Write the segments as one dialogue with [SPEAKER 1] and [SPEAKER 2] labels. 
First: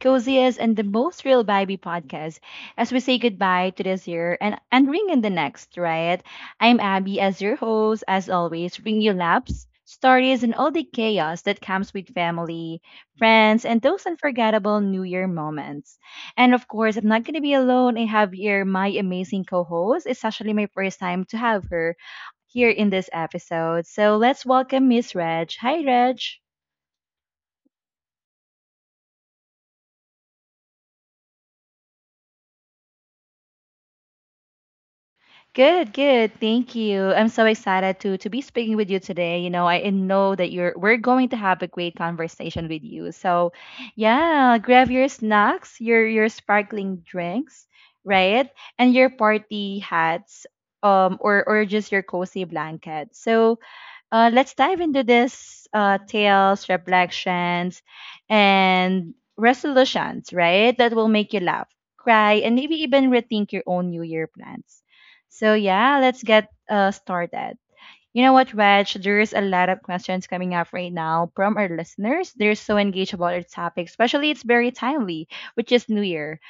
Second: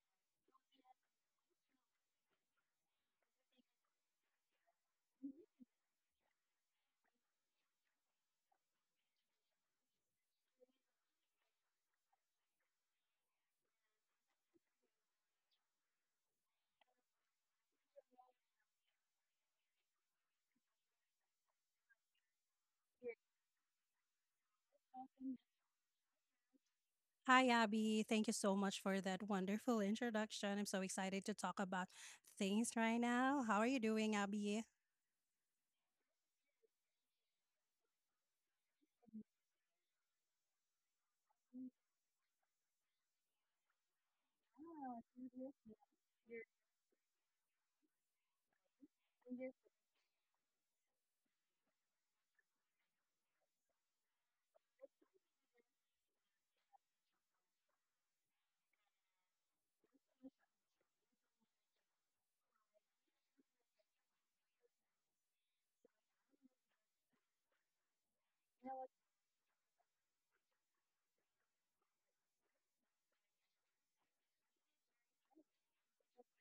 [SPEAKER 1] coziest, and the most real baby podcast as we say goodbye to this year and ring in the next, right? I'm Abby as your host, as always, bring you laps, stories, and all the chaos that comes with family, friends, and those unforgettable New Year moments. And of course, I'm not going to be alone. I have here my amazing co host. It's actually my first time to have her here in this episode. So let's welcome Miss Reg. Hi, Reg.
[SPEAKER 2] hi, Abby. Thank you so much for that wonderful introduction. I'm so excited to talk about things right now. How are you doing, Abby?
[SPEAKER 1] Good, good. Thank you. I'm so excited to be speaking with you today. You know, I know that you're we're going to have a great conversation with you. So, yeah, grab your snacks, your sparkling drinks, right? And your party hats or just your cozy blanket. So, let's dive into this tales, reflections, and resolutions, right? That will make you laugh, cry, and maybe even rethink your own New Year plans. So, yeah, let's get started. You know what, Reg? There's a lot of questions coming up right now from our listeners. They're so engaged about our topic, especially it's very timely, which is New Year.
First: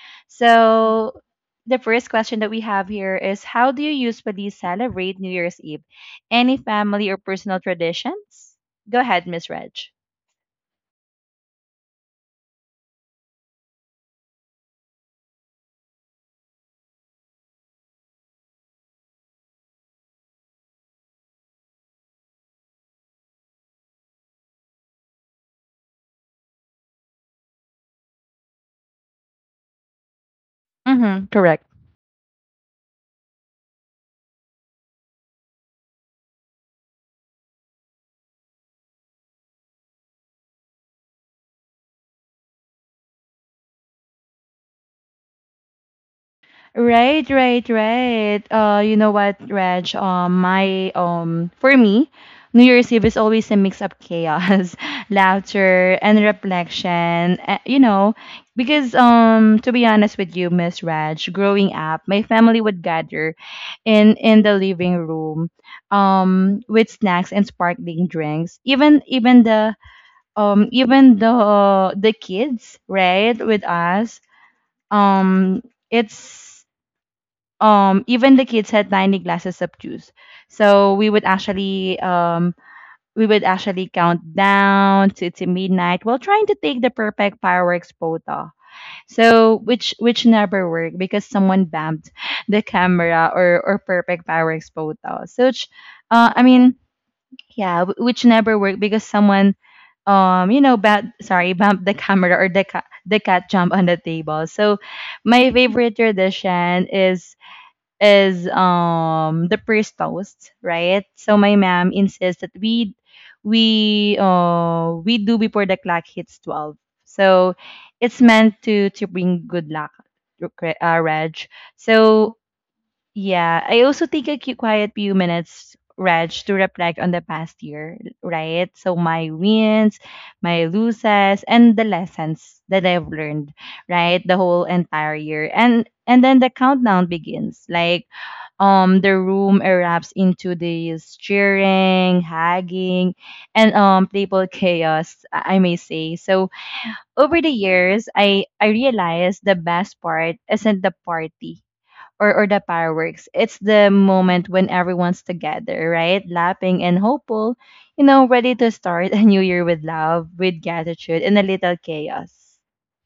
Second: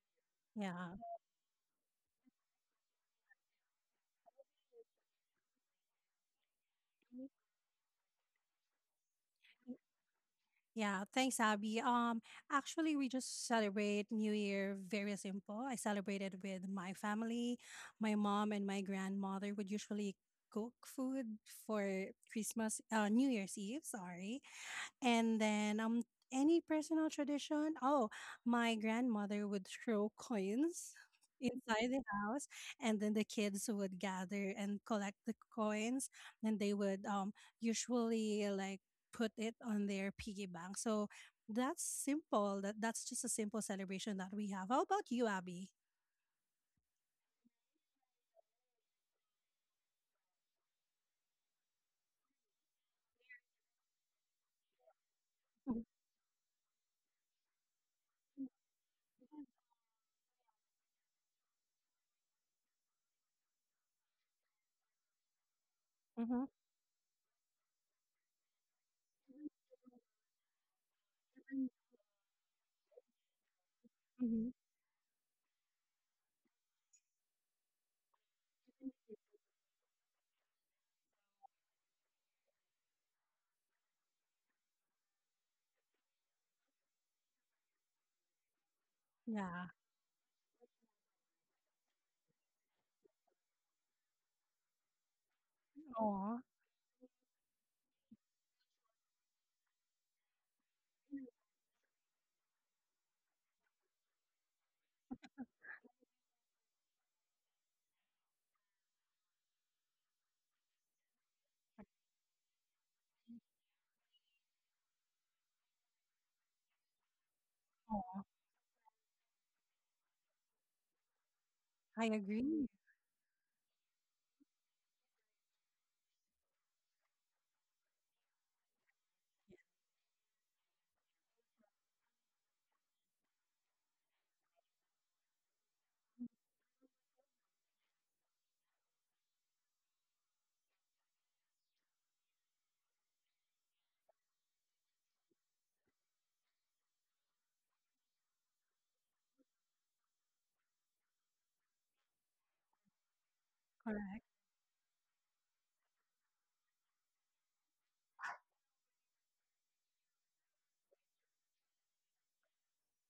[SPEAKER 2] Yeah.
[SPEAKER 1] So, the first question that we have here is, how do you usually celebrate New Year's Eve? Any family or personal traditions? Go ahead, Miss Reg.
[SPEAKER 2] Yeah. Thanks, Abby. Actually we just celebrate New Year very simple. I celebrated with my family. My mom and my grandmother would usually cook food for Christmas, New Year's Eve, sorry. And then any personal tradition? Oh, my grandmother would throw coins
[SPEAKER 1] Mm-hmm, correct.
[SPEAKER 2] inside the house, and then the kids would gather and collect the coins, and they would usually like put it on their piggy bank. So that's simple. That's just a simple celebration that we have. How about you, Abby?
[SPEAKER 1] Right, right, right. You know what, Reg? My For me, New Year's Eve is always a mix of chaos, laughter, and reflection. You know, because to be honest with you, Miss Reg, growing up, my family would gather in the living room,
[SPEAKER 2] Mm-hmm.
[SPEAKER 1] with snacks and sparkling drinks. Even the kids, right, with us.
[SPEAKER 2] Hmm.
[SPEAKER 1] Um, it's even the kids had tiny glasses of juice, so we would actually we would actually count down to midnight while trying to take the perfect fireworks photo, so
[SPEAKER 2] Yeah.
[SPEAKER 1] which never worked because someone bumped the camera, or perfect fireworks photo so which,
[SPEAKER 2] Oh,
[SPEAKER 1] I mean yeah wh- which never worked because someone, you know, bad sorry bumped the camera, or the cat jumped on the table. So my favorite tradition is the first toast, right? So my mom insists that we do before the clock hits 12. So it's meant to bring good luck, Reg.
[SPEAKER 2] I
[SPEAKER 1] So
[SPEAKER 2] agree.
[SPEAKER 1] yeah, I also take a quiet few minutes, Reg, to reflect on the past year, right? So my wins, my losses, and the lessons that I've learned right the whole entire year, and then the countdown begins. Like the room erupts into this cheering, hugging, and playful chaos, I may say. So over the years, I realized the best part isn't the party or the fireworks. It's the
[SPEAKER 2] Correct,
[SPEAKER 1] moment when everyone's together, right? Laughing and hopeful, you know, ready to start a new year with love, with gratitude, and a little chaos.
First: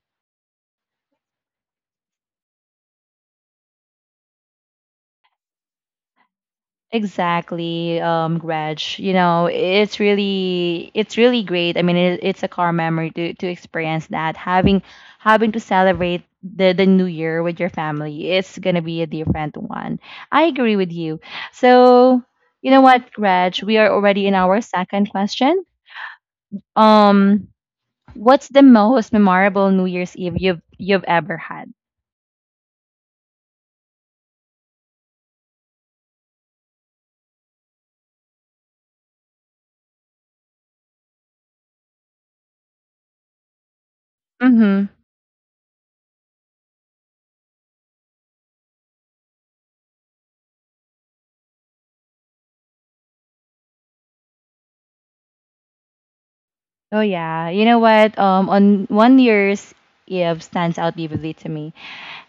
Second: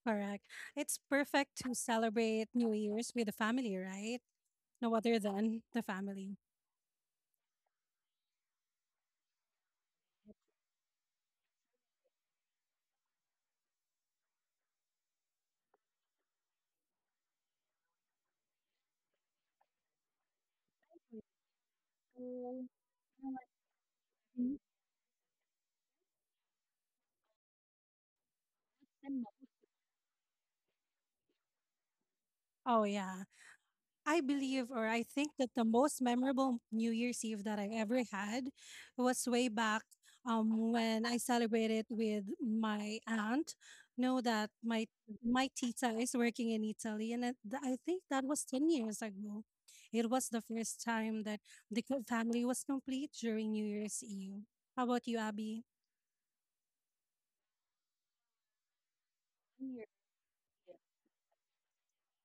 [SPEAKER 2] correct. It's perfect to celebrate New Year's with the family, right? No other than the family.
[SPEAKER 1] Exactly, Reg. You know, it's really great. I mean, it, it's a car memory to experience that. Having, having to celebrate the new year with your family, it's gonna be a different one. I agree with you. So, you know what, Reg? We are already in our second question. Um, what's the most memorable New Year's Eve you've ever had?
[SPEAKER 2] Oh yeah, I believe, or I think that the most memorable New Year's Eve that I ever had was way back, when I celebrated with my aunt. Know that
[SPEAKER 1] Mm-hmm.
[SPEAKER 2] my tita is working in Italy, and I think that was 10 years ago. It was the first time that the family was complete during New Year's Eve. How about you, Abby?
[SPEAKER 1] Oh yeah. You know what? On one New Year's Eve stands out vividly to me.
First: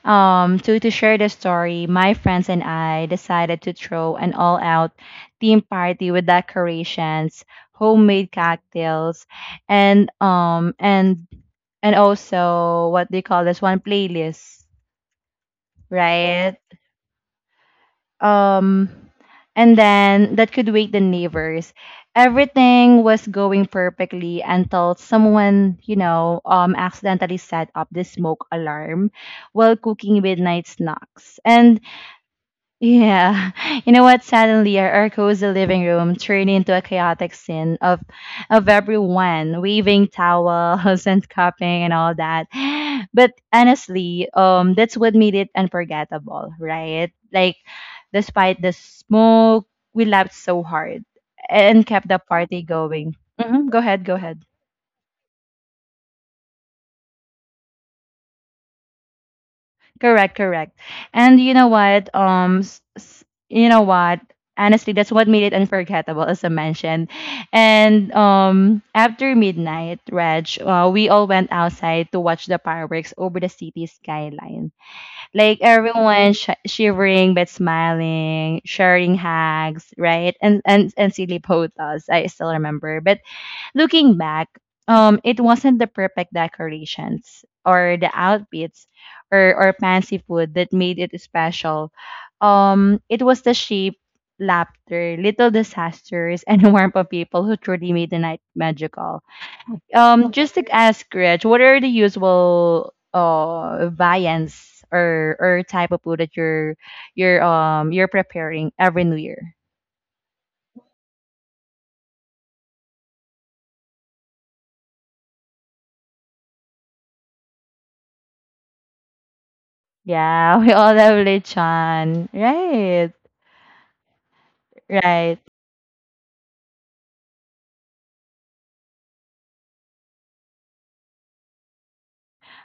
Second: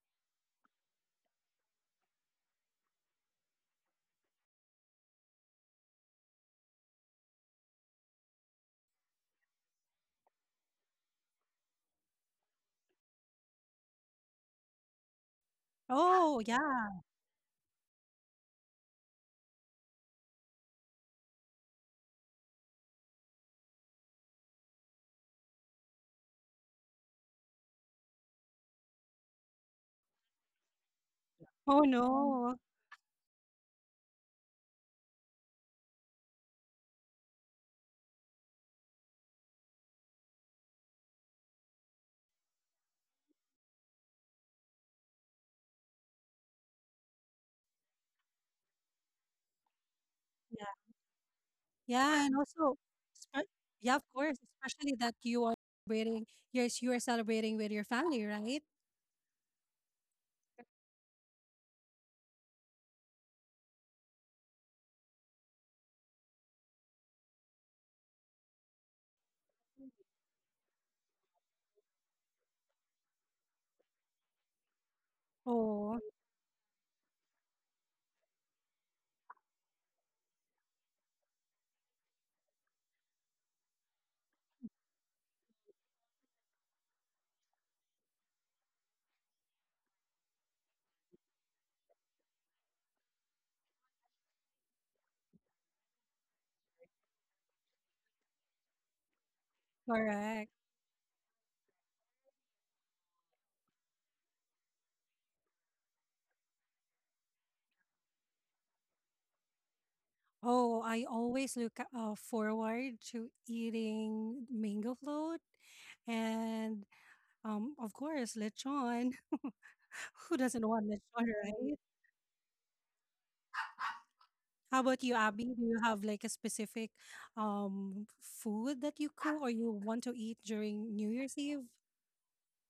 [SPEAKER 1] So to share the story, my friends and I decided to throw an all-out theme party with decorations, homemade cocktails, and and also what they call this one playlist,
[SPEAKER 2] Oh
[SPEAKER 1] right?
[SPEAKER 2] yeah.
[SPEAKER 1] Um, and then that could wake the neighbors. Everything was going perfectly until someone, you know, accidentally set up the smoke alarm while cooking midnight snacks. And
[SPEAKER 2] Oh no.
[SPEAKER 1] yeah. You know what? Suddenly our cozy living room turned into a chaotic scene of everyone waving towels and cupping and all that. But honestly, that's what made it unforgettable, right? Like despite the smoke, we laughed so hard and kept the
[SPEAKER 2] Yeah, and
[SPEAKER 1] party
[SPEAKER 2] also,
[SPEAKER 1] going.
[SPEAKER 2] spe-
[SPEAKER 1] Hmm. Go
[SPEAKER 2] yeah, of
[SPEAKER 1] ahead, go
[SPEAKER 2] course,
[SPEAKER 1] ahead.
[SPEAKER 2] especially that you are celebrating, yes, you are celebrating with your family, right?
[SPEAKER 1] Correct, correct. And you know what? Honestly, that's what made it unforgettable, as I mentioned. And after midnight, Reg, we all went outside to watch the fireworks over the city skyline. Like
[SPEAKER 2] Oh,
[SPEAKER 1] everyone shivering but smiling, sharing hugs, right? And silly photos. I still remember. But looking back, it wasn't the perfect decorations or the outfits or fancy food that made it special. It was the shape, laughter, little disasters, and the warmth of people who truly made the night magical.
[SPEAKER 2] correct.
[SPEAKER 1] Just to ask Rich, what are the usual viands or type of food that you're preparing every New Year?
[SPEAKER 2] Oh, I always look forward to eating mango float and, of course, lechon. Who
[SPEAKER 1] Yeah,
[SPEAKER 2] doesn't
[SPEAKER 1] we
[SPEAKER 2] want
[SPEAKER 1] all
[SPEAKER 2] lechon,
[SPEAKER 1] love
[SPEAKER 2] right?
[SPEAKER 1] lechon, right?
[SPEAKER 2] How about you,
[SPEAKER 1] Right.
[SPEAKER 2] Abby? Do you have like a specific food that you cook or you want to eat during New Year's Eve?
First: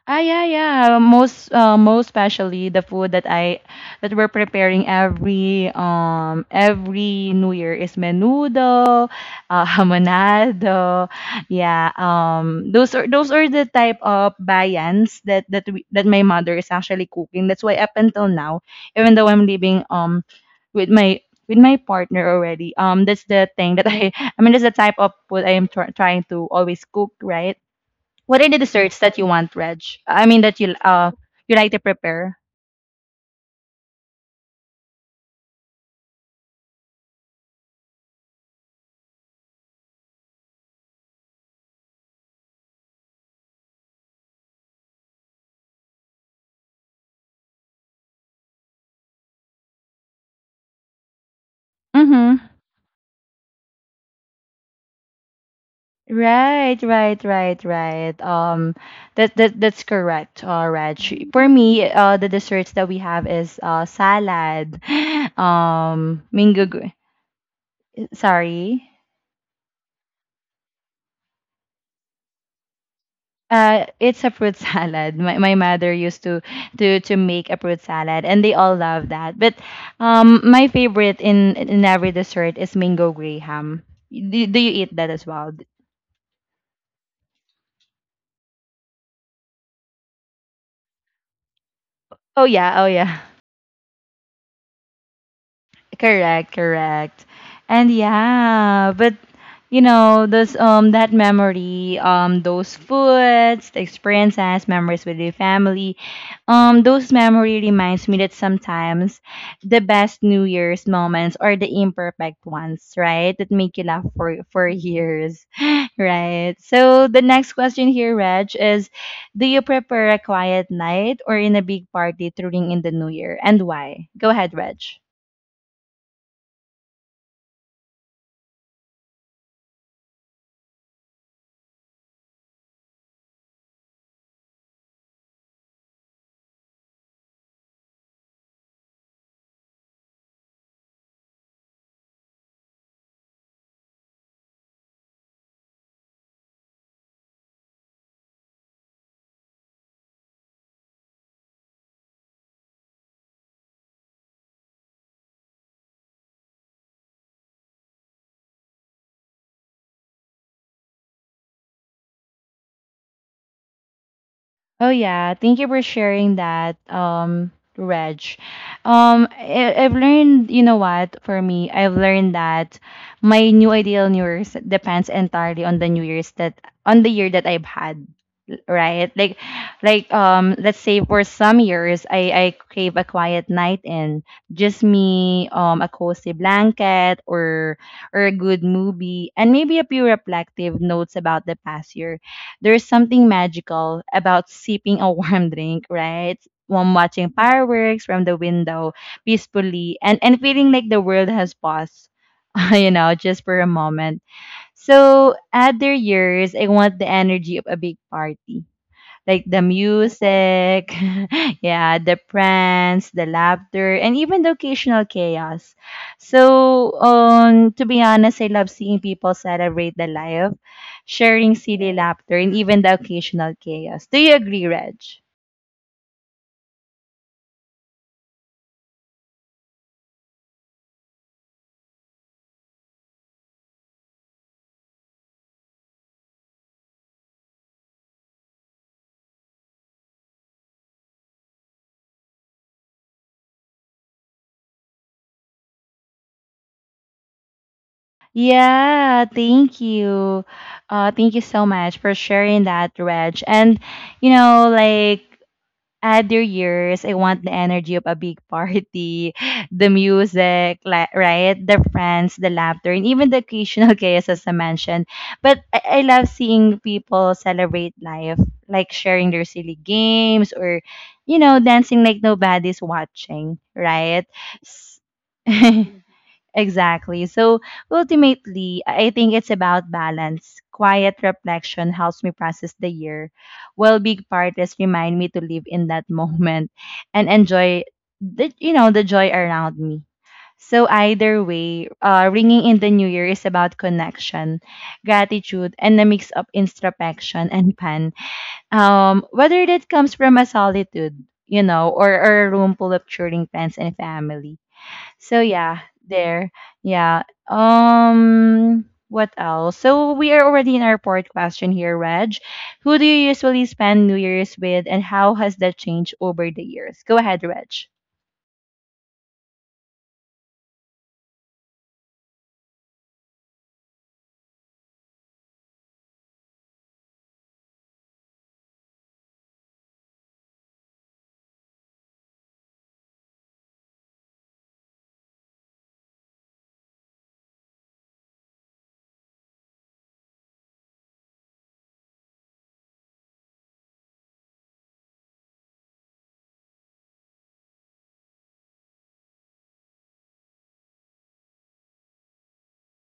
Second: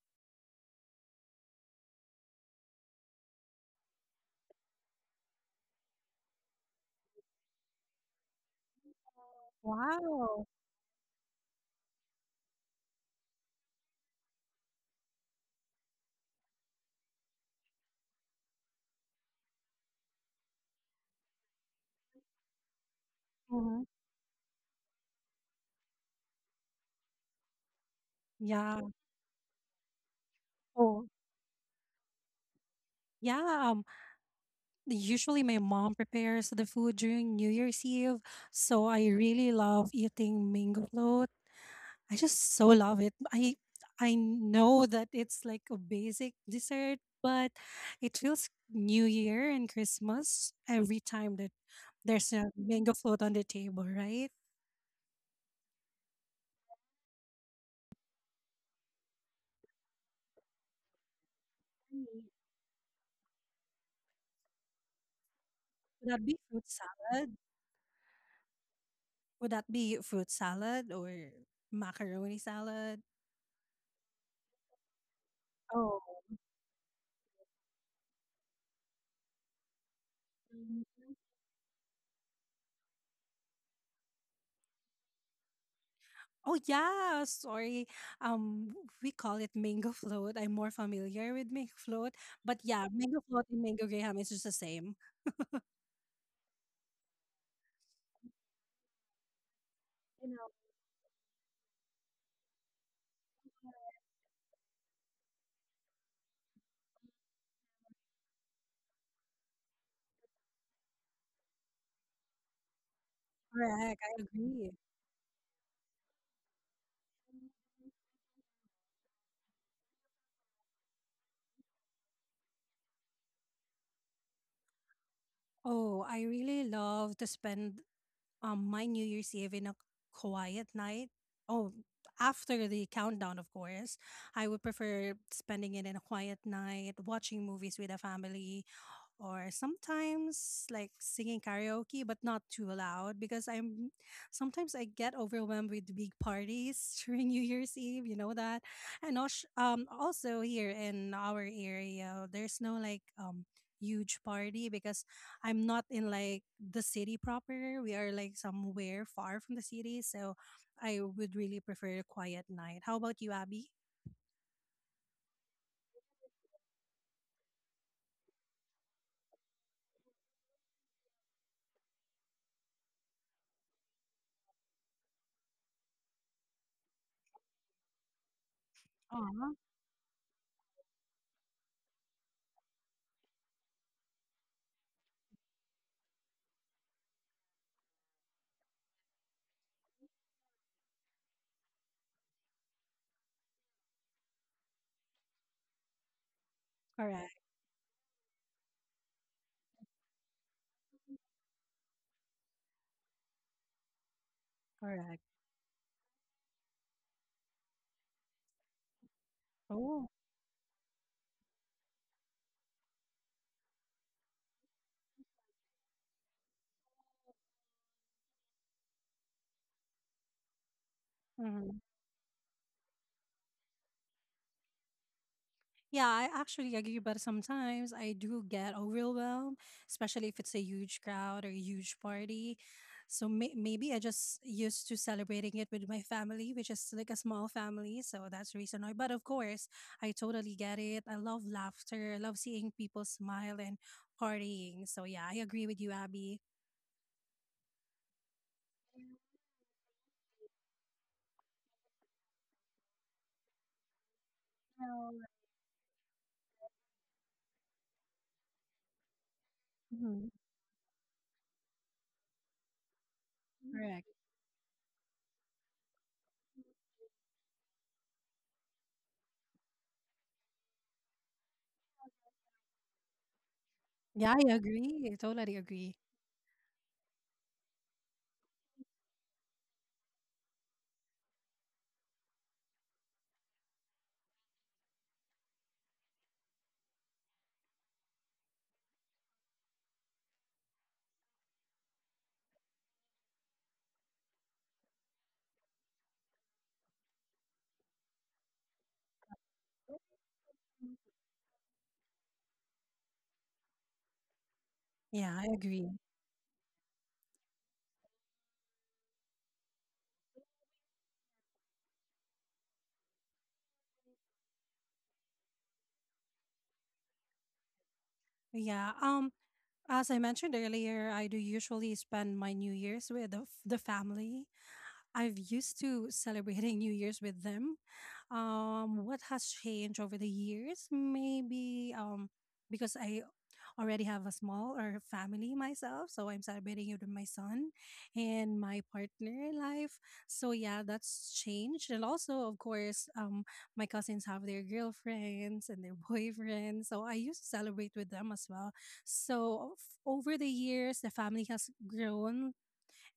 [SPEAKER 1] Ah, yeah, yeah. Most, most especially the food that I that we're preparing every New Year is menudo,
[SPEAKER 2] Wow.
[SPEAKER 1] hamonado. Yeah, those are the type of bayans that that my mother is actually cooking. That's why up until now, even though I'm living with my partner already, that's the thing
[SPEAKER 2] Mhm.
[SPEAKER 1] that I I mean that's the type of food I am trying to always cook, right? What are the
[SPEAKER 2] Yeah.
[SPEAKER 1] desserts that you want, Reg? I mean that
[SPEAKER 2] Oh,
[SPEAKER 1] you like to prepare.
[SPEAKER 2] yeah. Usually my mom prepares the food during New Year's Eve, so I really love eating mango float. I just so love it. I know that it's like a basic dessert, but it feels New Year and Christmas every time that there's
[SPEAKER 1] Mm-hmm.
[SPEAKER 2] a mango float on the table, right?
[SPEAKER 1] Right, right, right, right. That that's correct, Reg. For me,
[SPEAKER 2] Mm.
[SPEAKER 1] the desserts that we have is salad,
[SPEAKER 2] Would that be fruit
[SPEAKER 1] mango.
[SPEAKER 2] salad?
[SPEAKER 1] Sorry,
[SPEAKER 2] Would that be fruit salad or macaroni salad?
[SPEAKER 1] it's a fruit salad. My mother
[SPEAKER 2] Oh.
[SPEAKER 1] used to make a fruit salad, and they all love that. But my favorite in every dessert is mango graham. Do you eat that as well?
[SPEAKER 2] Oh yeah, sorry. Um, we call it mango float. I'm more familiar with mango float,
[SPEAKER 1] Oh
[SPEAKER 2] but
[SPEAKER 1] yeah, oh
[SPEAKER 2] yeah,
[SPEAKER 1] yeah.
[SPEAKER 2] mango float and mango graham is just the same.
[SPEAKER 1] Correct, correct. And yeah, but you know, those that memory, those foods, the experiences, memories with your family, those memory reminds me that sometimes the best New Year's moments are the imperfect ones, right? That make you
[SPEAKER 2] Correct.
[SPEAKER 1] laugh
[SPEAKER 2] I
[SPEAKER 1] for
[SPEAKER 2] agree.
[SPEAKER 1] years, right? So the next question here, Reg, is, do you prefer a quiet night or in a big party during in the New Year, and why? Go ahead, Reg.
[SPEAKER 2] Oh, I really love to spend my New Year's Eve in a quiet night. Oh, after the countdown, of course. I would prefer spending it in a quiet night, watching movies with the family, or sometimes like singing karaoke, but not too loud because I'm sometimes I get overwhelmed with big parties during New Year's Eve, you know that. And also here in our area there's no like huge party because I'm not in like the city proper. We are like somewhere far from the city, so I would really prefer a quiet night. How about you, Abby?
[SPEAKER 1] Oh yeah, thank you for sharing that, Reg. I've learned, you know what? For me, I've learned that my new ideal New Year's depends entirely on the New Year's that on the year that I've had, right?
[SPEAKER 2] Aw,
[SPEAKER 1] Like let's say for some years, I crave a quiet night, and just me, a cozy blanket or a good movie, and maybe a few reflective notes about the past year. There's something magical about sipping a warm drink, right? While watching
[SPEAKER 2] correct,
[SPEAKER 1] fireworks from the window peacefully and feeling like the world has paused, you know, just for a moment.
[SPEAKER 2] correct.
[SPEAKER 1] So, at their years, I want the energy of a big party, like the
[SPEAKER 2] Oh,
[SPEAKER 1] music, yeah, the pranks, the laughter, and even the occasional chaos. So, to be honest, I love seeing people celebrate the life, sharing
[SPEAKER 2] mhm.
[SPEAKER 1] silly laughter, and even the occasional chaos. Do you agree, Reg?
[SPEAKER 2] Yeah, I actually agree, but sometimes I do get overwhelmed, especially if it's a huge crowd or a huge party. So maybe I just used to celebrating it with my family, which is like a small family. So that's the reason why. But of course, I totally get it. I love laughter. I love seeing people smile and partying. So yeah, I agree with you, Abby.
[SPEAKER 1] Yeah, thank you. Thank you so much for sharing that, Reg. And, you know,
[SPEAKER 2] Oh,
[SPEAKER 1] like, other years, I want the energy of a big party, the
[SPEAKER 2] mhm.
[SPEAKER 1] music, right? The friends, the laughter, and even the occasional
[SPEAKER 2] Correct.
[SPEAKER 1] chaos, as I mentioned. But I love seeing people celebrate life, like sharing their silly games, or, you know, dancing like nobody's watching, right?
[SPEAKER 2] Yeah, I
[SPEAKER 1] S-
[SPEAKER 2] agree. I totally agree.
[SPEAKER 1] Exactly. So ultimately, I think it's about balance. Quiet reflection helps me process the year, while big parties remind me to live in that moment and enjoy the, you know, the joy around me. So either way, ringing in the new year is about connection, gratitude, and a mix of introspection and fun. Whether that comes from a solitude, you know, or a room full of cheering friends and family.
[SPEAKER 2] Yeah,
[SPEAKER 1] So
[SPEAKER 2] I
[SPEAKER 1] yeah,
[SPEAKER 2] agree.
[SPEAKER 1] there. Yeah. Um, what else? So we are already in our fourth question here, Reg. Who do you usually spend New Year's with, and how has that changed over the years? Go ahead, Reg.
[SPEAKER 2] Yeah. As I mentioned earlier, I do usually spend my New Year's with the the family. I've used to celebrating New Year's with them. What has changed over the years? Maybe, because I already have a small or family myself, so I'm celebrating it with my son and my partner in life. So yeah, that's changed. And also, of course, my cousins have their girlfriends and their boyfriends, so I used to celebrate with them as well. So over the years, the family has grown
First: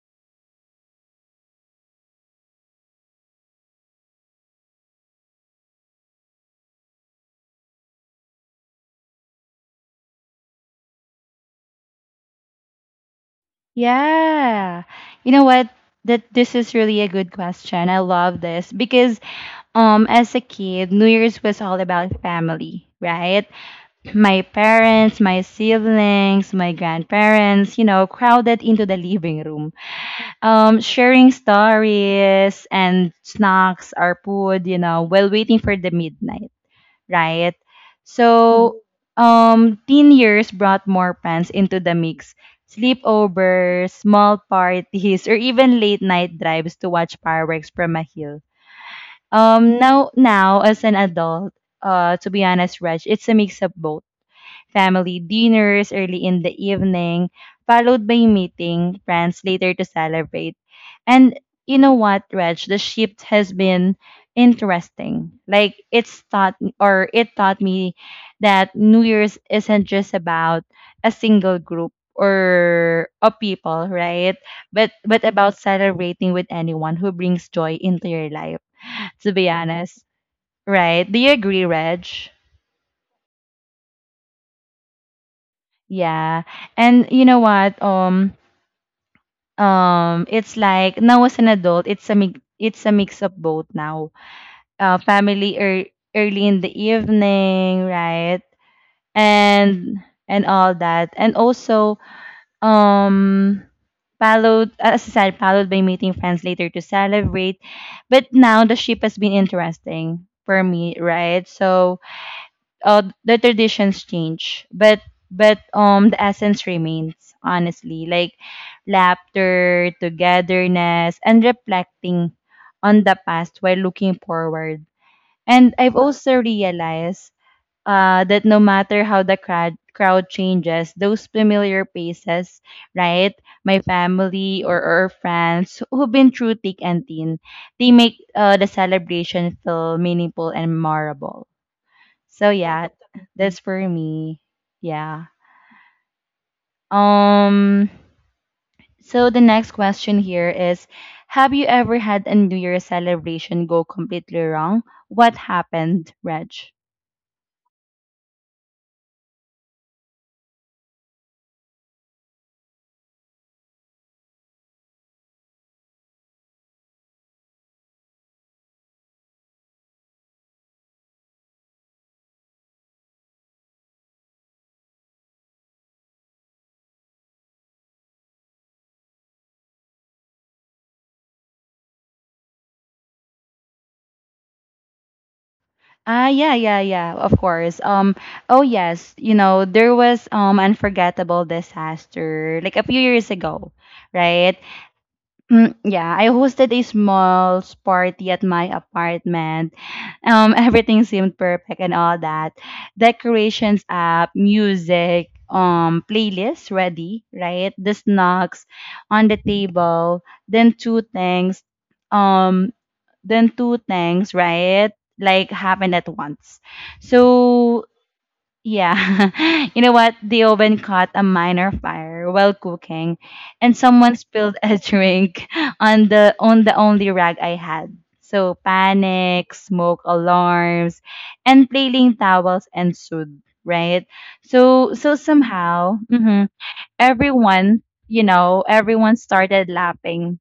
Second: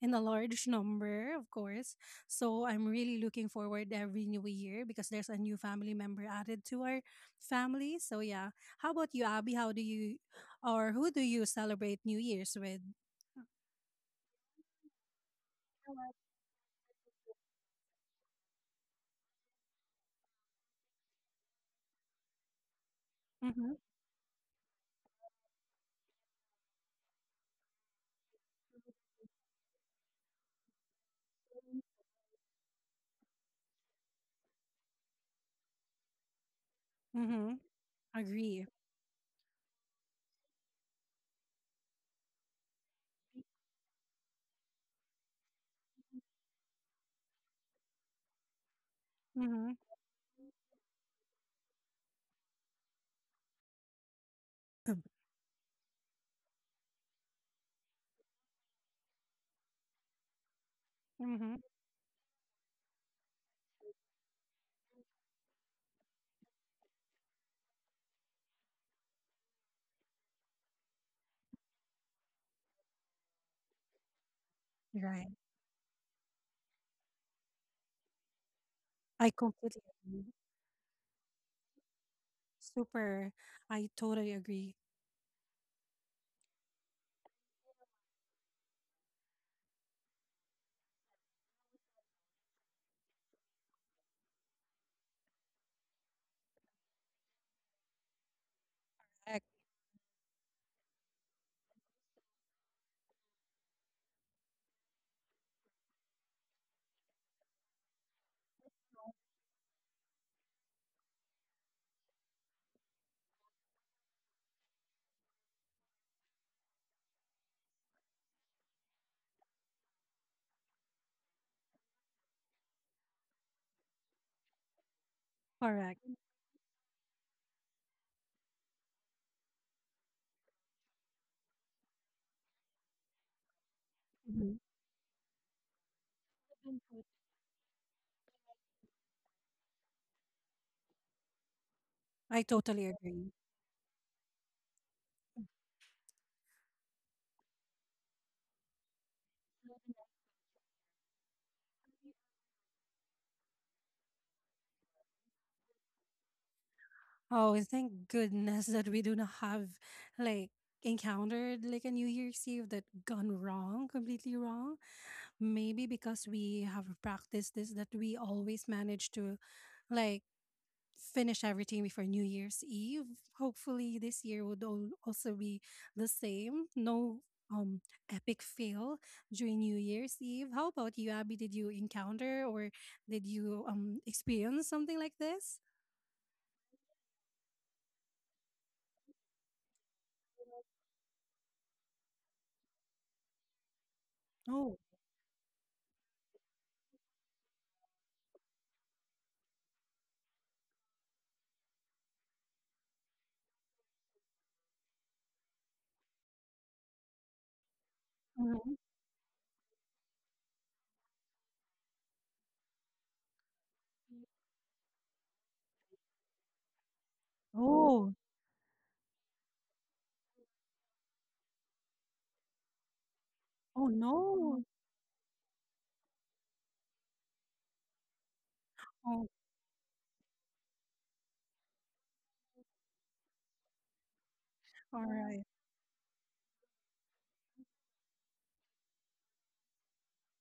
[SPEAKER 2] in a large number, of course. So I'm really looking forward every new year because there's a new family member added to our family. So yeah. How about you, Abby? How do you or who do you celebrate New Year's with?
[SPEAKER 1] Yeah. You know what? That this is really a good question. I love this because as a kid, New Year's was all about family, right?
[SPEAKER 2] Mm-hmm.
[SPEAKER 1] My parents, my siblings, my grandparents, you know, crowded into the living room. Sharing stories and snacks or food, you know, while waiting for the midnight, right?
[SPEAKER 2] Mm-hmm. Agree.
[SPEAKER 1] So, teen years brought more plans into the mix. Sleepovers, small parties, or even late night drives to watch fireworks from a hill.
[SPEAKER 2] Mm-hmm.
[SPEAKER 1] Now as an adult, to be honest, Reg, it's a mix of both family dinners early in the evening, followed by meeting friends later to celebrate. And
[SPEAKER 2] Mm-hmm.
[SPEAKER 1] you know what, Reg, the shift has been interesting. Like it's taught or it taught me that New Year's isn't just about a single group or of people, right? But
[SPEAKER 2] Right.
[SPEAKER 1] about celebrating with anyone who brings joy into your life.
[SPEAKER 2] I
[SPEAKER 1] To be
[SPEAKER 2] completely
[SPEAKER 1] honest.
[SPEAKER 2] agree.
[SPEAKER 1] Right. Do you agree, Reg?
[SPEAKER 2] Super. I totally agree.
[SPEAKER 1] Yeah. And you know what? It's like now as an adult, it's a mix of both now. Family early in the evening, right?
[SPEAKER 2] Correct.
[SPEAKER 1] And and all that, and also um followed, as I said, followed by meeting friends later to celebrate. But now the ship has been interesting for me, right? So the traditions change, but the essence remains. Honestly, like laughter, togetherness, and reflecting on the past while looking forward. And I've
[SPEAKER 2] Correct.
[SPEAKER 1] also realized that no matter how the crowd changes, those familiar faces, right? My family or friends who've been through thick
[SPEAKER 2] Indian.
[SPEAKER 1] and thin, they make the celebration feel meaningful and memorable.
[SPEAKER 2] I
[SPEAKER 1] So
[SPEAKER 2] totally
[SPEAKER 1] yeah,
[SPEAKER 2] agree.
[SPEAKER 1] that's for me. Yeah. Um so the next question here is, have you ever had a New Year celebration go completely wrong? What happened, Reg?
[SPEAKER 2] Oh, thank goodness that we do not have like encountered like a New Year's Eve that gone wrong, completely wrong. Maybe because we have practiced this that we always manage to like finish everything before New Year's Eve. Hopefully this year would also be the same. No um epic fail during New Year's Eve. How about you, Abby? Did you encounter or did you experience something like this?
[SPEAKER 1] Yeah, yeah, yeah, of course. Oh yes, you know, there was unforgettable disaster like a few years ago, right? Mm, yeah, I hosted a small party at my apartment. Everything seemed perfect and all that. Decorations up, music, playlist ready, right? The snacks
[SPEAKER 2] Mhm.
[SPEAKER 1] on the table. Then two things, um, then two things, right? Like happened at once. So
[SPEAKER 2] Oh,
[SPEAKER 1] yeah. You know what? The oven caught a minor fire while cooking, and
[SPEAKER 2] oh,
[SPEAKER 1] someone spilled
[SPEAKER 2] no.
[SPEAKER 1] a drink on the only rag I had. So
[SPEAKER 2] Oh,
[SPEAKER 1] panic, smoke alarms, and flailing towels ensued, right? So
[SPEAKER 2] alright.
[SPEAKER 1] somehow, everyone, everyone started laughing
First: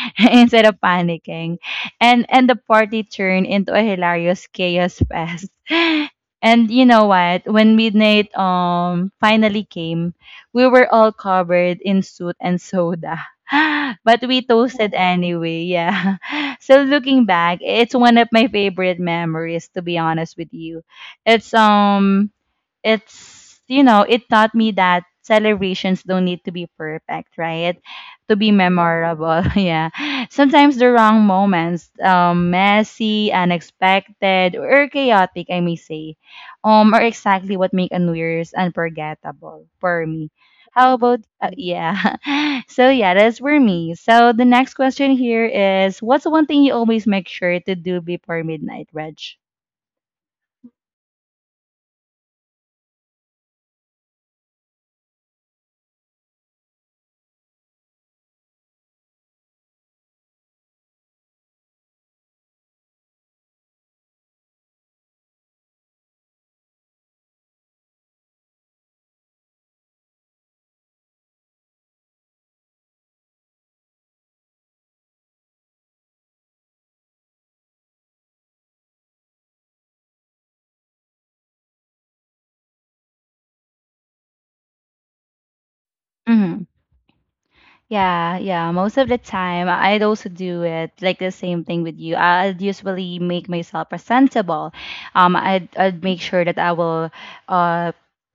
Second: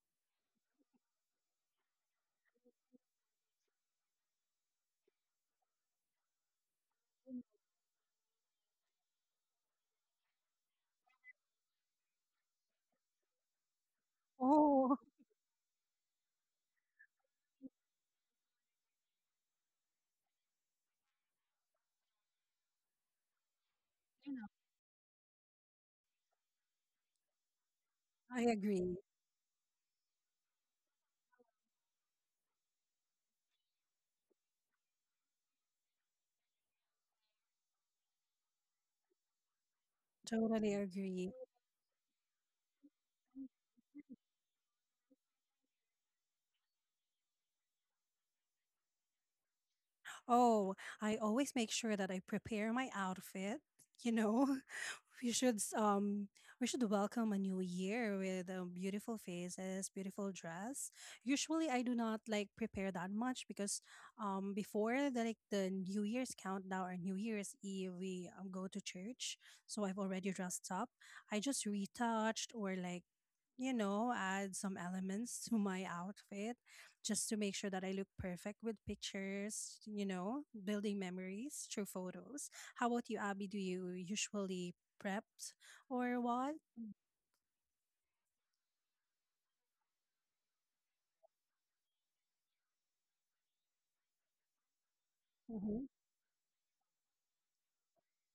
[SPEAKER 1] instead of panicking. And the party turned into a hilarious chaos fest. And you know what? When midnight finally came, we were all covered in soot and soda. But we toasted
[SPEAKER 2] Oh,
[SPEAKER 1] anyway, yeah. So looking back, it's one of my favorite memories, to be honest with you. It's um it's you know, it taught me that celebrations don't need to be perfect, right, to
[SPEAKER 2] I
[SPEAKER 1] be
[SPEAKER 2] agree.
[SPEAKER 1] memorable. Yeah, sometimes the wrong moments, messy, unexpected, or chaotic I may say, are exactly what make a New Year's unforgettable for me.
[SPEAKER 2] Totally
[SPEAKER 1] How about
[SPEAKER 2] agree.
[SPEAKER 1] yeah. So yeah, that's for me. So the next question here is, what's one thing you always make sure to do before midnight, Reg?
[SPEAKER 2] Oh, I always make sure that I prepare my outfit, you know. We should we should welcome a new year with beautiful faces, beautiful dress. Usually I do not like prepare that much because before like the New Year's countdown or New Year's Eve we, go to church, so I've already dressed up. I just retouched, or like add some elements to my outfit just to make sure that I look perfect with pictures, building memories through photos. How about you, Abby? Do you usually prep or
[SPEAKER 1] hmm
[SPEAKER 2] what?
[SPEAKER 1] Yeah, yeah. Most of the time, I'd also do it, like, the same thing with you. I'd usually make myself presentable. I'd make sure that uh,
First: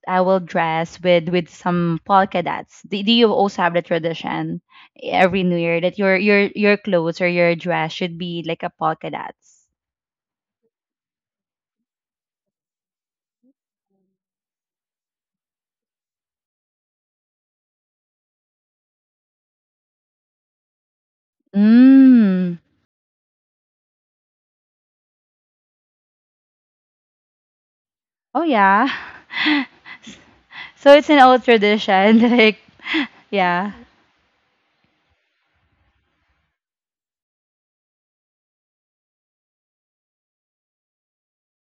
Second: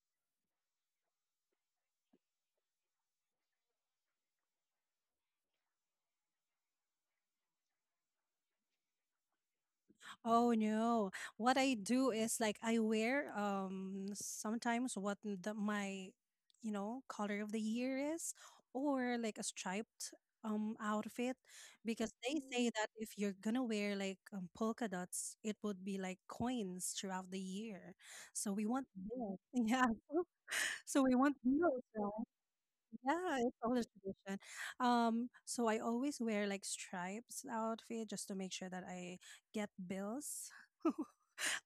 [SPEAKER 1] I will dress with some polka dots. Do you also have the tradition every New Year that your clothes or your dress should be like a polka dots?
[SPEAKER 2] Oh no. What I do is like I wear sometimes what my color of the year is, or like a striped outfit, because they
[SPEAKER 1] Mm.
[SPEAKER 2] say that if you're gonna wear like, polka dots, it would be like coins throughout the year.
[SPEAKER 1] Oh
[SPEAKER 2] So we want
[SPEAKER 1] yeah.
[SPEAKER 2] bills. Yeah.
[SPEAKER 1] So
[SPEAKER 2] So
[SPEAKER 1] it's
[SPEAKER 2] we
[SPEAKER 1] an
[SPEAKER 2] want
[SPEAKER 1] old
[SPEAKER 2] bills, right?
[SPEAKER 1] tradition, like
[SPEAKER 2] Yeah, it's
[SPEAKER 1] yeah.
[SPEAKER 2] all a tradition. So I always wear like stripes outfit just to make sure that I get bills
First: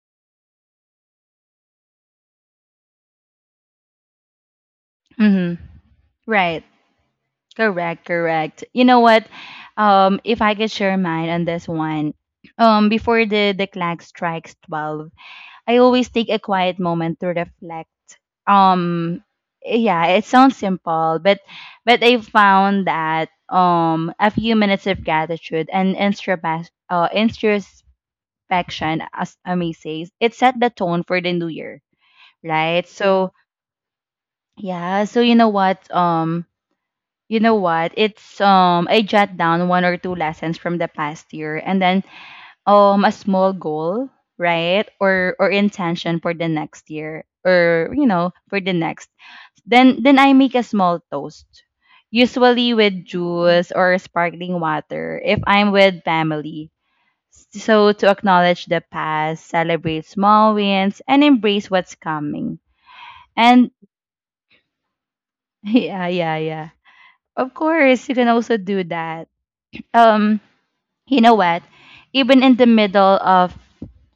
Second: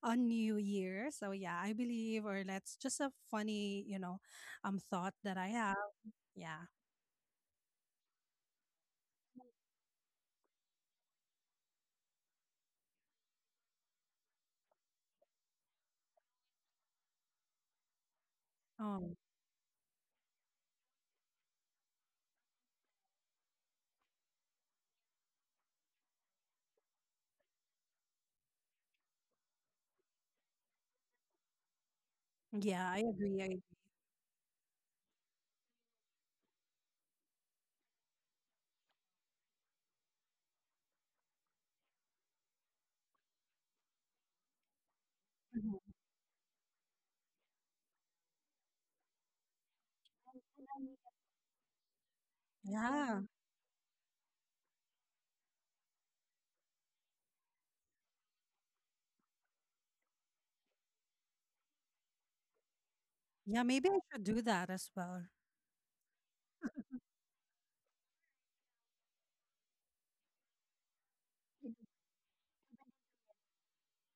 [SPEAKER 2] on New Year. So yeah, I believe, or that's just a funny, thought that I
[SPEAKER 1] Mm-hmm.
[SPEAKER 2] have.
[SPEAKER 1] Right.
[SPEAKER 2] Yeah.
[SPEAKER 1] Correct, correct. You know what? If I could share mine on this one, before the clock strikes twelve, I always take a quiet moment to reflect.
[SPEAKER 2] Um.
[SPEAKER 1] Um, yeah, it sounds simple, but I found that a few minutes of gratitude and introspection, as Ami says, it set the tone for the new year, right?
[SPEAKER 2] Yeah, I
[SPEAKER 1] So
[SPEAKER 2] agree. I agree.
[SPEAKER 1] yeah, so you know what? It's I jot down one or two lessons from the past year, and then a small goal, right? Or
[SPEAKER 2] Mhm.
[SPEAKER 1] intention for the next year, or you know, for the next. Then I make a small toast. Usually with
[SPEAKER 2] Yeah.
[SPEAKER 1] juice or sparkling water if I'm with family. So to acknowledge the past, celebrate small wins, and embrace what's coming.
[SPEAKER 2] Yeah,
[SPEAKER 1] And
[SPEAKER 2] maybe I should do that as well.
[SPEAKER 1] yeah, yeah, yeah. Of course, you can also do that. Um, you know what, even in the middle of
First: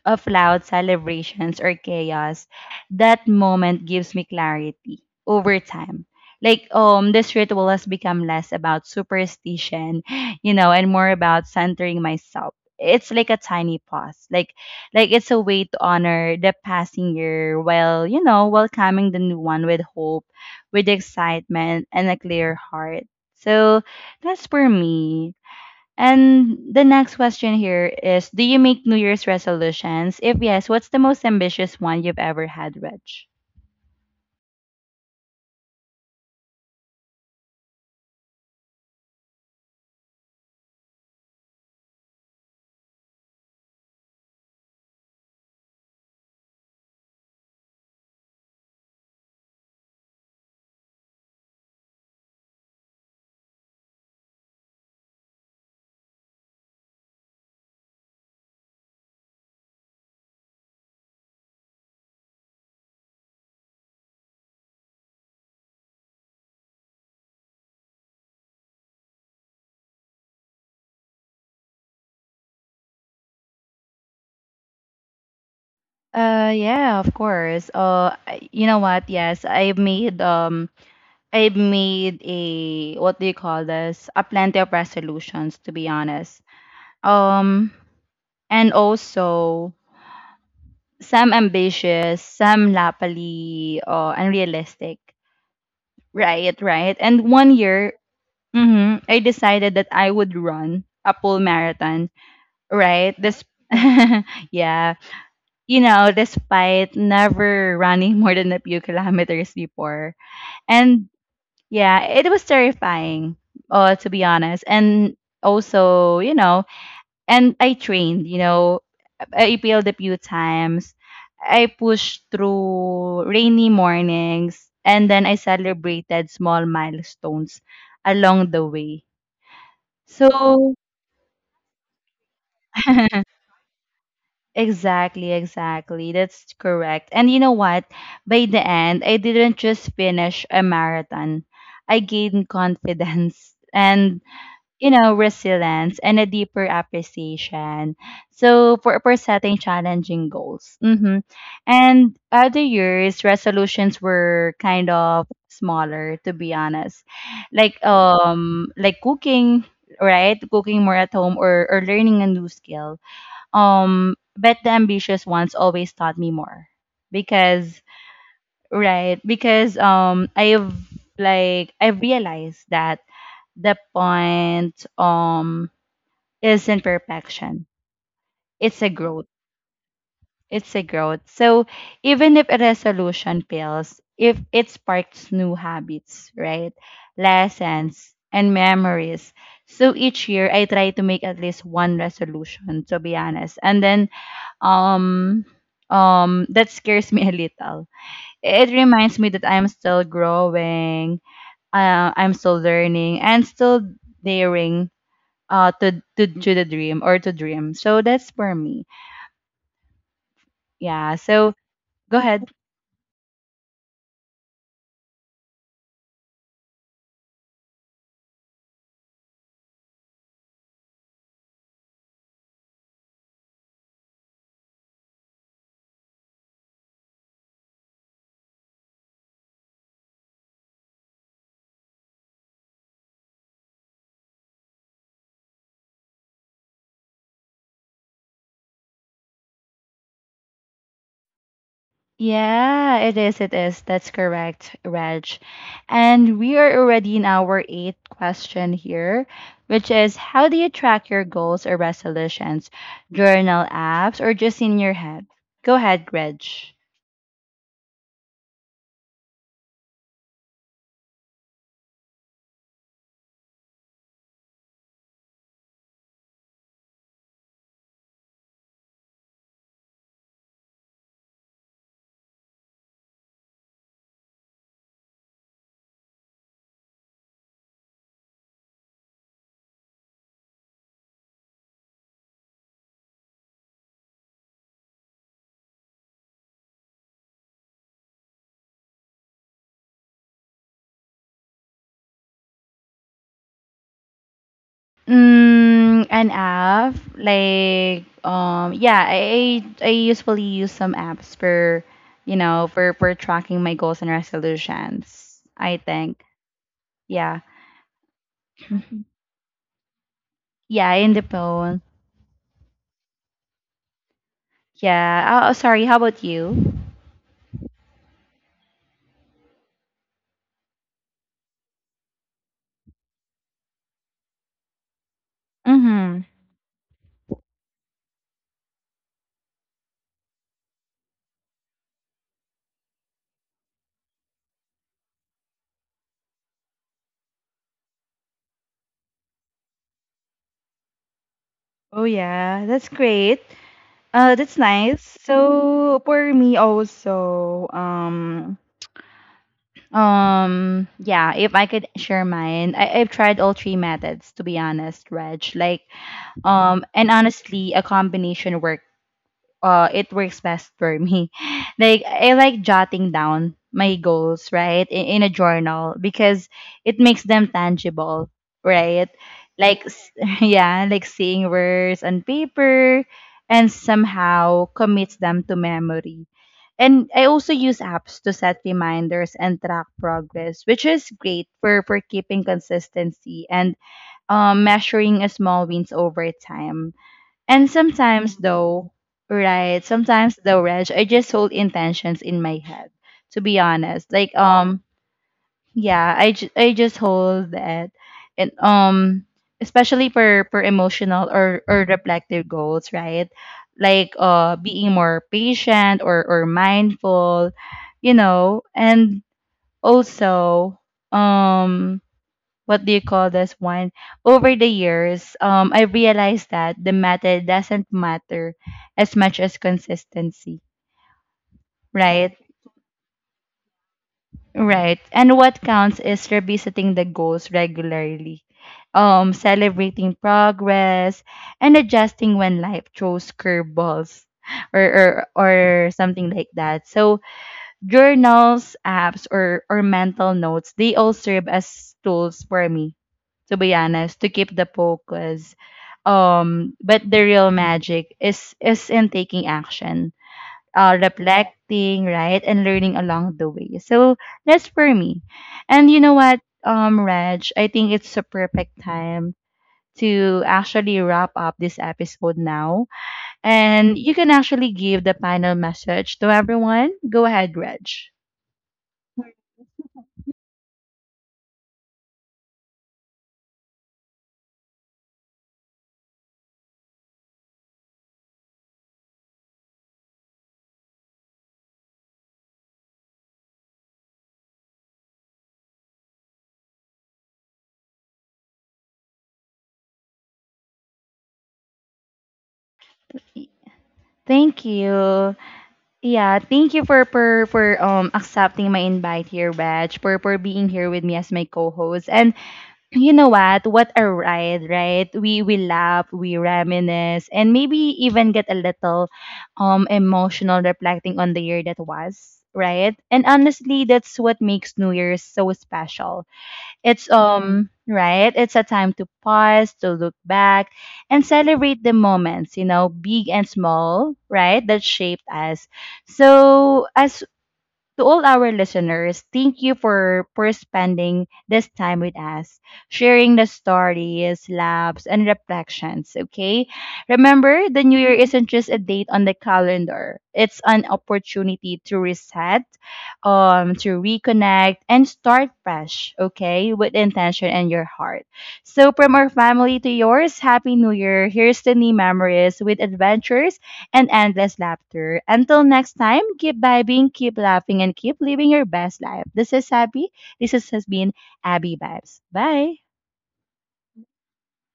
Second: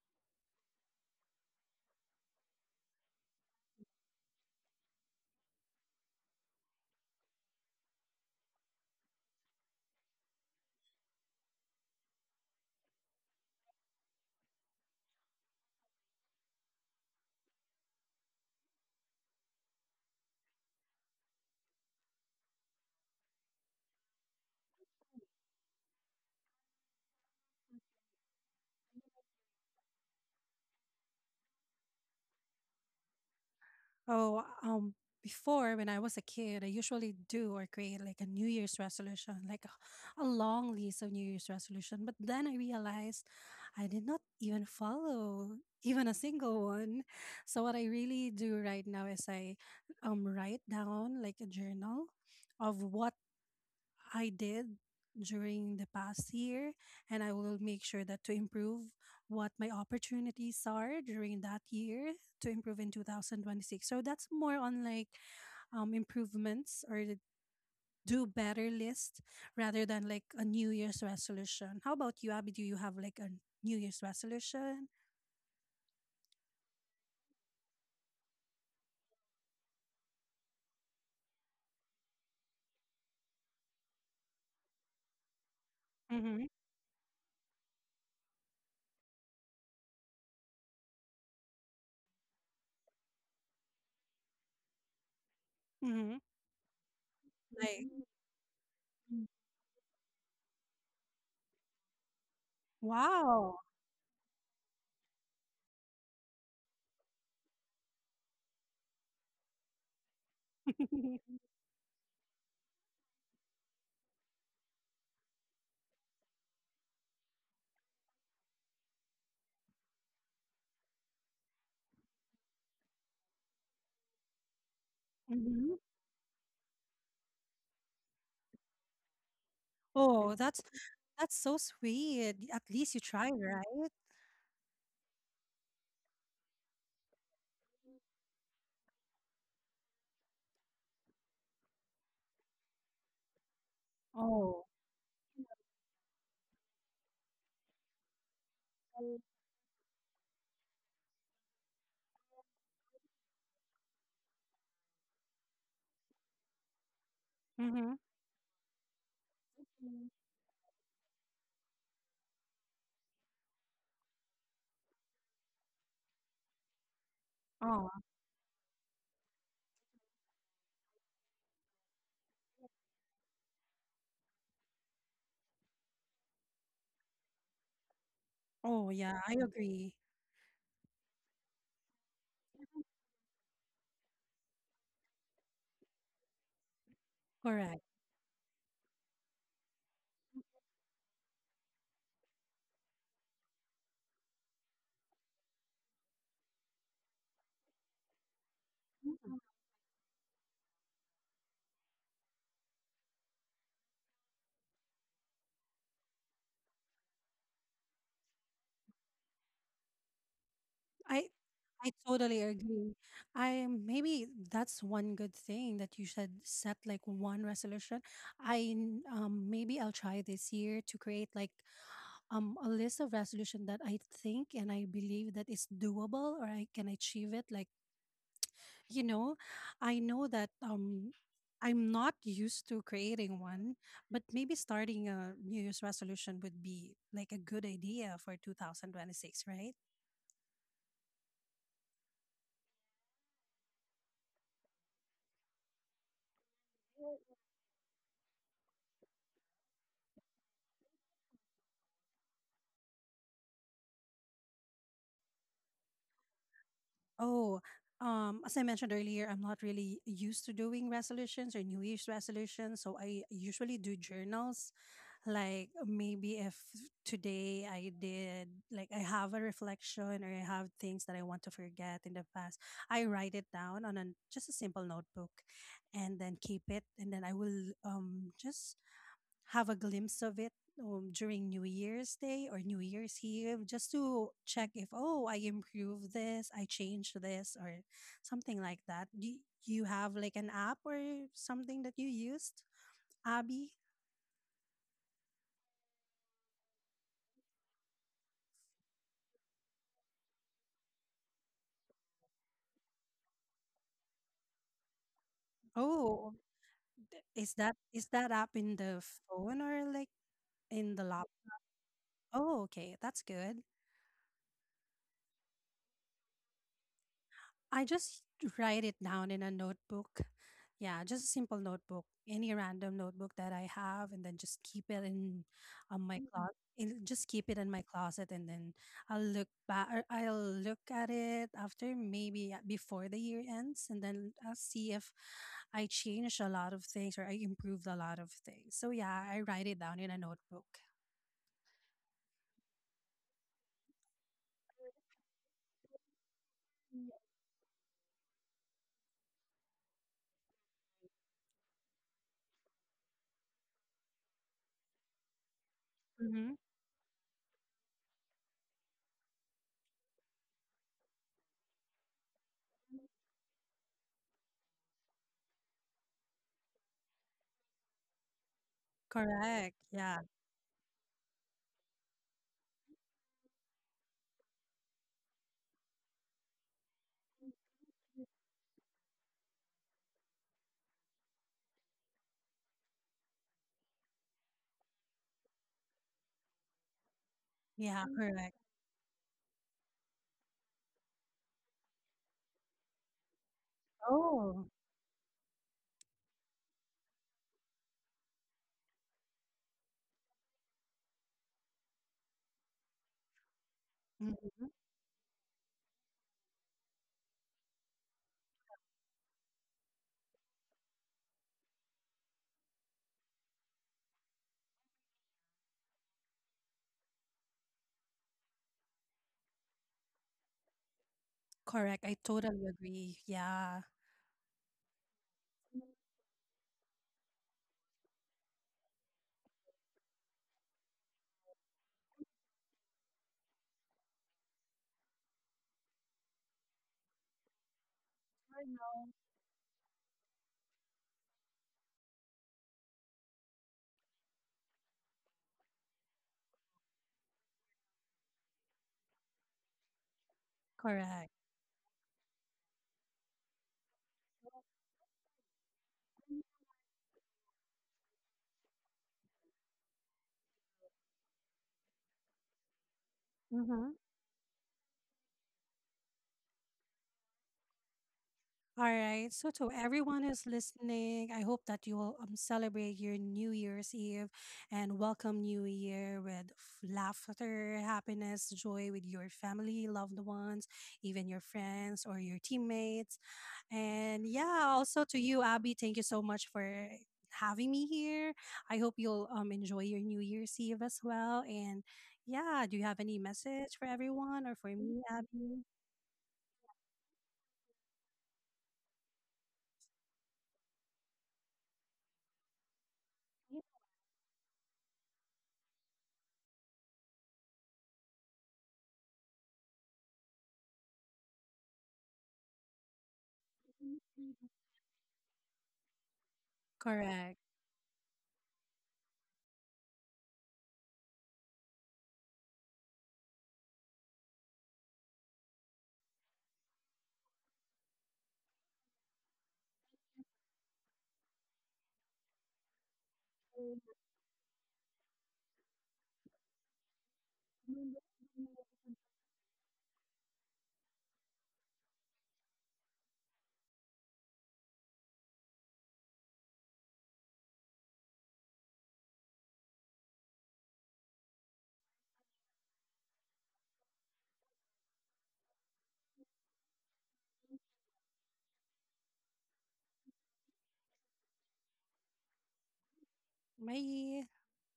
[SPEAKER 1] loud celebrations or chaos, that moment gives me clarity over time. Like this ritual has become less about superstition, you know, and more about centering myself. It's like a tiny pause, like it's a way to honor the passing year while, you know, welcoming the new one with hope, with excitement, and a clear heart. So that's for me. And the next question here is, do you make New Year's resolutions? If yes, what's the most ambitious one you've ever had, Reg?
[SPEAKER 2] Oh, before when I was a kid, I usually do or create like a New Year's resolution, like a long list of New Year's resolution. But then I realized I did not even follow even a single one. So what I really do right now is I write down like a journal of what I did during the past year, and I will make sure that to improve what my opportunities are during that year to improve in 2026. So that's more on like, improvements or the do better list, rather than like a New Year's resolution. How about you, Abby? Do you have like a New Year's resolution?
[SPEAKER 1] Yeah, of course. You know what? Yes, I've made I've made a, what do you call this, a plenty of resolutions, to be honest.
[SPEAKER 2] Mm-hmm.
[SPEAKER 1] Um and also some ambitious, some lapally unrealistic.
[SPEAKER 2] Mm-hmm.
[SPEAKER 1] Right, right. And one
[SPEAKER 2] Like.
[SPEAKER 1] year, mm-hmm, I
[SPEAKER 2] Mm.
[SPEAKER 1] decided that I would run a full marathon, right? This,
[SPEAKER 2] Wow.
[SPEAKER 1] yeah, you know, despite never running more than a few kilometers before, and yeah, it was terrifying. To be honest, and also, you know, and I trained. You know, I appealed a few times. I pushed through rainy mornings, and then I
[SPEAKER 2] Mm-hmm.
[SPEAKER 1] celebrated small milestones along the way.
[SPEAKER 2] Oh, that's
[SPEAKER 1] So
[SPEAKER 2] that's so sweet. At least you tried, right?
[SPEAKER 1] exactly, exactly. That's correct. And you know what? By the end, I didn't just finish a marathon. I gained confidence and,
[SPEAKER 2] Oh.
[SPEAKER 1] you know, resilience and a deeper appreciation. So for setting challenging goals. Mm-hmm. And other years, resolutions were kind of smaller, to be honest.
[SPEAKER 2] Mm-hmm.
[SPEAKER 1] Like cooking, right? Cooking more at home, or learning a new skill. But the ambitious ones always taught me more, because right, because I've realized that the point isn't perfection, it's a
[SPEAKER 2] Oh, yeah,
[SPEAKER 1] growth.
[SPEAKER 2] I agree.
[SPEAKER 1] It's a growth. So even if a resolution fails, if it sparks new habits, right,
[SPEAKER 2] Correct.
[SPEAKER 1] lessons and memories. So each year I try to make at least one resolution, to be honest, and then um that scares me a little. It reminds me
[SPEAKER 2] Mm,
[SPEAKER 1] that I'm still growing, I'm still learning and still daring, to the dream, or to dream. So that's for me. Yeah,
[SPEAKER 2] I
[SPEAKER 1] so
[SPEAKER 2] I
[SPEAKER 1] go
[SPEAKER 2] totally
[SPEAKER 1] ahead.
[SPEAKER 2] agree. I maybe that's one good thing that you should set like one resolution. Maybe I'll try this year to create like a list of resolution that I think and I believe that is doable or I can achieve it. Like, you know, I know that I'm not used to creating one, but maybe starting a New Year's resolution would be like a good idea for 2026, right?
[SPEAKER 1] Yeah, it is, it is, that's correct, Reg. And we are already in our eighth question here, which is, how do you track your goals or resolutions, journal, apps, or just in your head? Go ahead, Reg.
[SPEAKER 2] Oh, as I mentioned earlier, I'm not really used to doing resolutions or New Year's resolutions. So I usually do journals. Like maybe if today I did, like I have a reflection or I have things that I want to forget in the past, I write it down on just a simple notebook and then keep it. And then I will, just have a glimpse of it, during New Year's Day or New Year's Eve, just to check if, oh, I improved this, I changed this, or something like that. Do you have like an app or something that you used, Abby?
[SPEAKER 1] Mm, an app, like yeah, I usually use some apps for, you know, for tracking my goals and resolutions, I think.
[SPEAKER 2] Oh, th-
[SPEAKER 1] Yeah.
[SPEAKER 2] is that is that app in the
[SPEAKER 1] Mhm.
[SPEAKER 2] phone or like
[SPEAKER 1] Yeah,
[SPEAKER 2] in the
[SPEAKER 1] in the
[SPEAKER 2] lap?
[SPEAKER 1] phone.
[SPEAKER 2] Oh, okay, that's good.
[SPEAKER 1] Yeah. Oh, oh, sorry, how about you?
[SPEAKER 2] I just write it down in a notebook. Yeah, just a simple notebook, any random notebook that I have, and then just keep it in on my
[SPEAKER 1] Mm-hmm.
[SPEAKER 2] Closet. Just keep it in my closet, and then I'll look back. Or I'll look at it after maybe, before the year ends, and then I'll see if I changed a lot of things or I improved a lot of things. So yeah, I write it down in a notebook.
[SPEAKER 1] Oh yeah, that's great. That's nice. So for me also, yeah, if I could share mine, I've tried all three methods, to be honest, Reg. Like and honestly, a combination work, it works best for me. Like I, like jotting down my goals, right, in a journal, because it makes them tangible, right,
[SPEAKER 2] Correct.
[SPEAKER 1] like s-
[SPEAKER 2] Yeah.
[SPEAKER 1] yeah, like seeing words on paper and somehow commits them to memory. And I also use apps to set reminders and track progress, which is great for keeping consistency and measuring a small wins over time. And
[SPEAKER 2] Yeah,
[SPEAKER 1] sometimes
[SPEAKER 2] correct.
[SPEAKER 1] though, right, sometimes though, Reg, I just hold intentions in my head, to be honest. Like
[SPEAKER 2] Oh,
[SPEAKER 1] yeah, I just hold that and especially for emotional or reflective goals, right? Like
[SPEAKER 2] mm,
[SPEAKER 1] being more patient or mindful, you know, and also um what do you call this one? Over the years, I realized that the method doesn't matter as much as consistency,
[SPEAKER 2] correct. I
[SPEAKER 1] right?
[SPEAKER 2] totally agree. Yeah.
[SPEAKER 1] Right. And what counts is revisiting the goals regularly, celebrating progress, and adjusting when life throws curveballs, or, or, or something like that. So,
[SPEAKER 2] I
[SPEAKER 1] journals,
[SPEAKER 2] know.
[SPEAKER 1] apps, or mental notes, they all serve as tools for me, to be honest, to keep the focus. But the real magic is in taking action,
[SPEAKER 2] Correct.
[SPEAKER 1] reflecting, right, and learning along the way. So that's for me. And you know what, Reg, I think it's a perfect time to actually wrap up this episode now.
[SPEAKER 2] Mm-hmm.
[SPEAKER 1] And you can actually give the final message to everyone. Go ahead, Reg.
[SPEAKER 2] All right. So to everyone who's listening, I hope that you will, celebrate your New Year's Eve and welcome New Year with laughter, happiness, joy, with your family, loved ones, even your friends or your teammates. And yeah, also to you, Abby, thank you so much for having me here. I hope you'll, enjoy your New Year's Eve as well. And yeah, do you have any message for everyone or
[SPEAKER 1] Thank
[SPEAKER 2] for me,
[SPEAKER 1] you.
[SPEAKER 2] Abby?
[SPEAKER 1] Yeah, thank you for accepting my invite here, Badge, for being here with me as my co-host. And you know what? What a ride, right? We laugh, we reminisce, and maybe even get a little emotional, reflecting on the year that was, right? And honestly, that's what makes New Year's so special. It's
[SPEAKER 2] Correct.
[SPEAKER 1] right, it's a time to pause, to look back, and celebrate the moments, you know, big and small, right, that shaped us. So as to all our listeners, thank you for spending this time with us, sharing the stories, laughs, and reflections, okay? Remember, the new year isn't just a date on the calendar. It's an opportunity to reset, to reconnect, and start fresh, okay, with intention and your heart. So, from our family to yours, Happy New Year. Here's to new memories with adventures and endless laughter. Until next time, keep vibing, keep laughing, and keep living your best life. This is Abby. This has been Abby Vibes. Bye.
[SPEAKER 2] Bye.